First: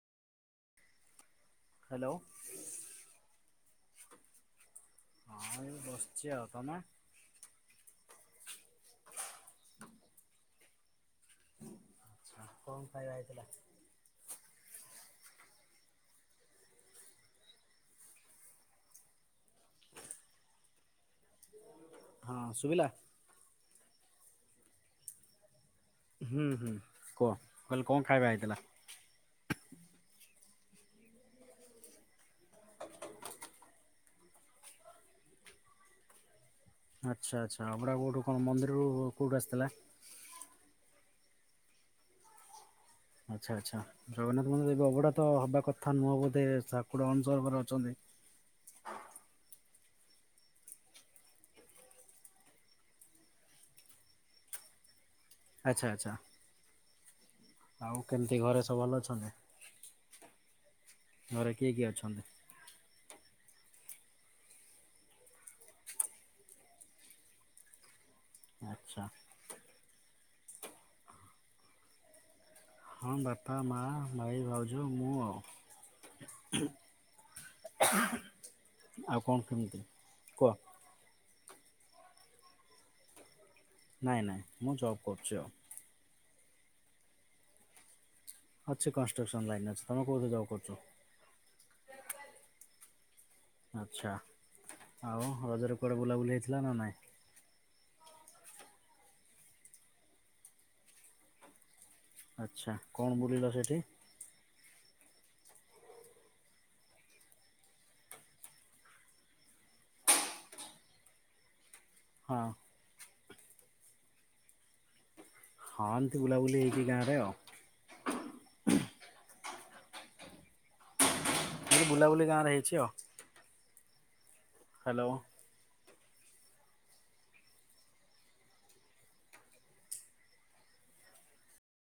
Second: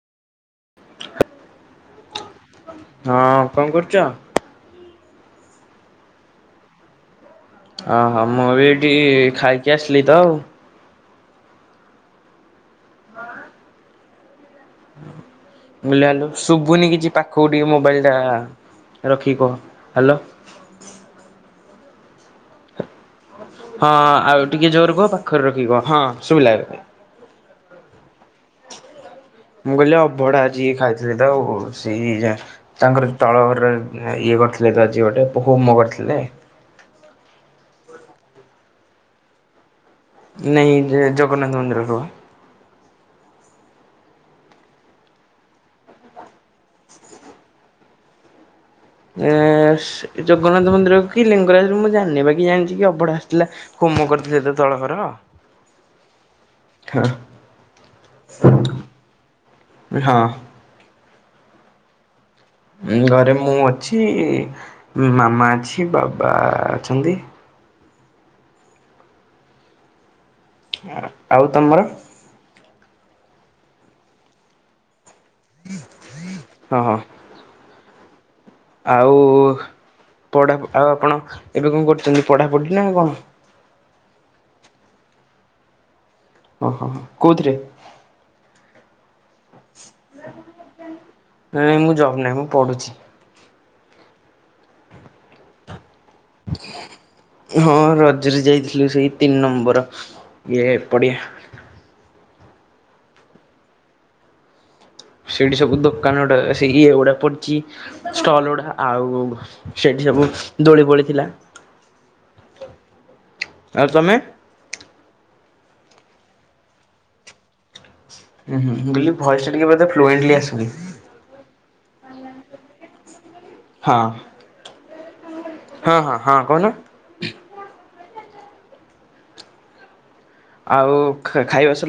Hello. ହଁ କଣ କରୁଚ? ହଁ ଏଇ ବସିଚି ଆଉ ତମେ? ଅଁ ହଁ ମୁବି ଏଠି ଖାଇକି ଆସିଲିତ ଆଉ। ଆଛା କଣ ଖାଇବା ହେଇଥିଲା? [unintelligible] ଶୁବୁନି କିଛି ପାଖକୁ ଟିକେ ମୋବାଇଲ୍ ଟା ରଖିକି କହ ହାଲୋ [inaudible] ହଁ ସୁବିଲା? ହଁ ଆଉ ଟିକେ ଜୋରେ କୁହ ପାଖରେ ରଖିକି କୁହ। ହଁ ହୁଁ ଶୁଭିଲା ହୁଁ ଏବେ। କହ କାଲି କଣ ଖାଇବା ହେଇଥିଲା? ମୁଁ କହିଲି ଅଭଡା ଆଜି ଖାଇଥିଲି ତ ଆଉ ସେଇ ଯାହା ତାଙ୍କର ତଳ ଘରରେ ଇଏ କରିଥିଲେ ତ ଆଜି ଗୋଟେ ପୋହୁମ କରିଥିଲେ ଆଚ୍ଛା ଆଚ୍ଛା ଅଭଡା କୋଉଠୁ କଣ ମନ୍ଦିରରୁ କୋଉଠୁ ଆସିଥିଲା ନାଇଁ ଜଗନ୍ନାଥ ମନ୍ଦିର ରୁ ଆଚ୍ଛା ଆଚ୍ଛା ଜଗନ୍ନାଥ ମନ୍ଦିର ଏବେ ଅଭଡା ତ ହବା କଥା ନୁହଁ ବୋଧେ ଠାକୁର ଅଣସର ଘରେ ଅଛନ୍ତି ଏ ଜଗନ୍ନାଥ ମନ୍ଦିରକୁ କି ଲିଙ୍ଗରାଜରୁ ମୁଁ ଜାଣିନି ବାକି ଜାଣିଛି କି ଅବଡ଼ା ଆସିଥିଲା ହୁମ କରିଥିଲେତ ତଳ ଘର ଆଚ୍ଛା ଆଚ୍ଛା। ହଁ। ଆଉ କେମିତି ଘରେ ସବୁ ଭଲ ଅଛନ୍ତି ହଁ। ଘରେ କିଏ କିଏ ଅଛନ୍ତି? ଘରେ ମୁଁ ଅଛି ମାମା ଅଛି ବାବା ଅଛନ୍ତି ଆଚ୍ଛା। ଆ ଆଉ ତମର ହଁ ବାପା, ମା, ଭାଇ, ଭାଉଜ, ମୁଁ ଆଉ ହଁ ହଁ [inaudible] ଆଉ କଣ କେମିତି? କୁହ ପଢ଼ା ଆଉ ଆପଣ ଏବେ କଣ କରୁଛନ୍ତି ପଢ଼ାପଢ଼ି ନା କଣ ନାଇଁ ନାଇଁ ମୁଁ ଜବ୍ କରୁଛି ଆଉ ହଁ ହଁ କୋଉଥିରେ? ଅଛି କନଷ୍ଟ୍ରକ୍ସନ ଲାଇନରେ ଅଛି ତମେ କୋଉଥିରେ ଜବ୍ କରୁଛ। ନାଇଁ ମୁଁ ଜବ ନାହିଁ ମୁଁ ପଢୁଛି ଆଚ୍ଛା ଆଉ ରଜରେ କୁଆଡ଼େ ବୁଲାବୁଲି ହେଇଥିଲା ନା ନହିଁ। ହଁ ରଜରେ ଯାଇଥିଲୁ ସେଇ ତିନି ନମ୍ବର ଇଏ ପଡିଆ। ଆଚ୍ଛା କଣ ବୁଲିଲ ସେଠି ସେଇଠି ସବୁ ଦୋକାନ ଗୁଡା ସେଇ ଇଏ ଗୁଡା ପଡିଛି ଷ୍ଟଲ ଗୁଡା ଆଉ ସେଠି ସବୁ ଦୋଳି ପଡିଥିଲା ହଁ। ଆଉ ତମେ? ହଁ ଏମିତି ବୁଲାବୁଲି ହେଇକି ଗାଁରେ ଆଉ। ଉହୁଁ ମୁଁ କହିଲି ଭଏସା ବୋଧେ ଫ୍ଳୋଏଣ୍ଟଲି ଆସୁନି ଟିକେ ବୁଲାବୁଲି ଗାଁରେ ହେଇଛି ଆଉ ହଁ। ହ୍ୟାଲୋ। ହଁ ହଁ ହଁ କହୁନୁ ଆଉ ଖାଇବାସଲ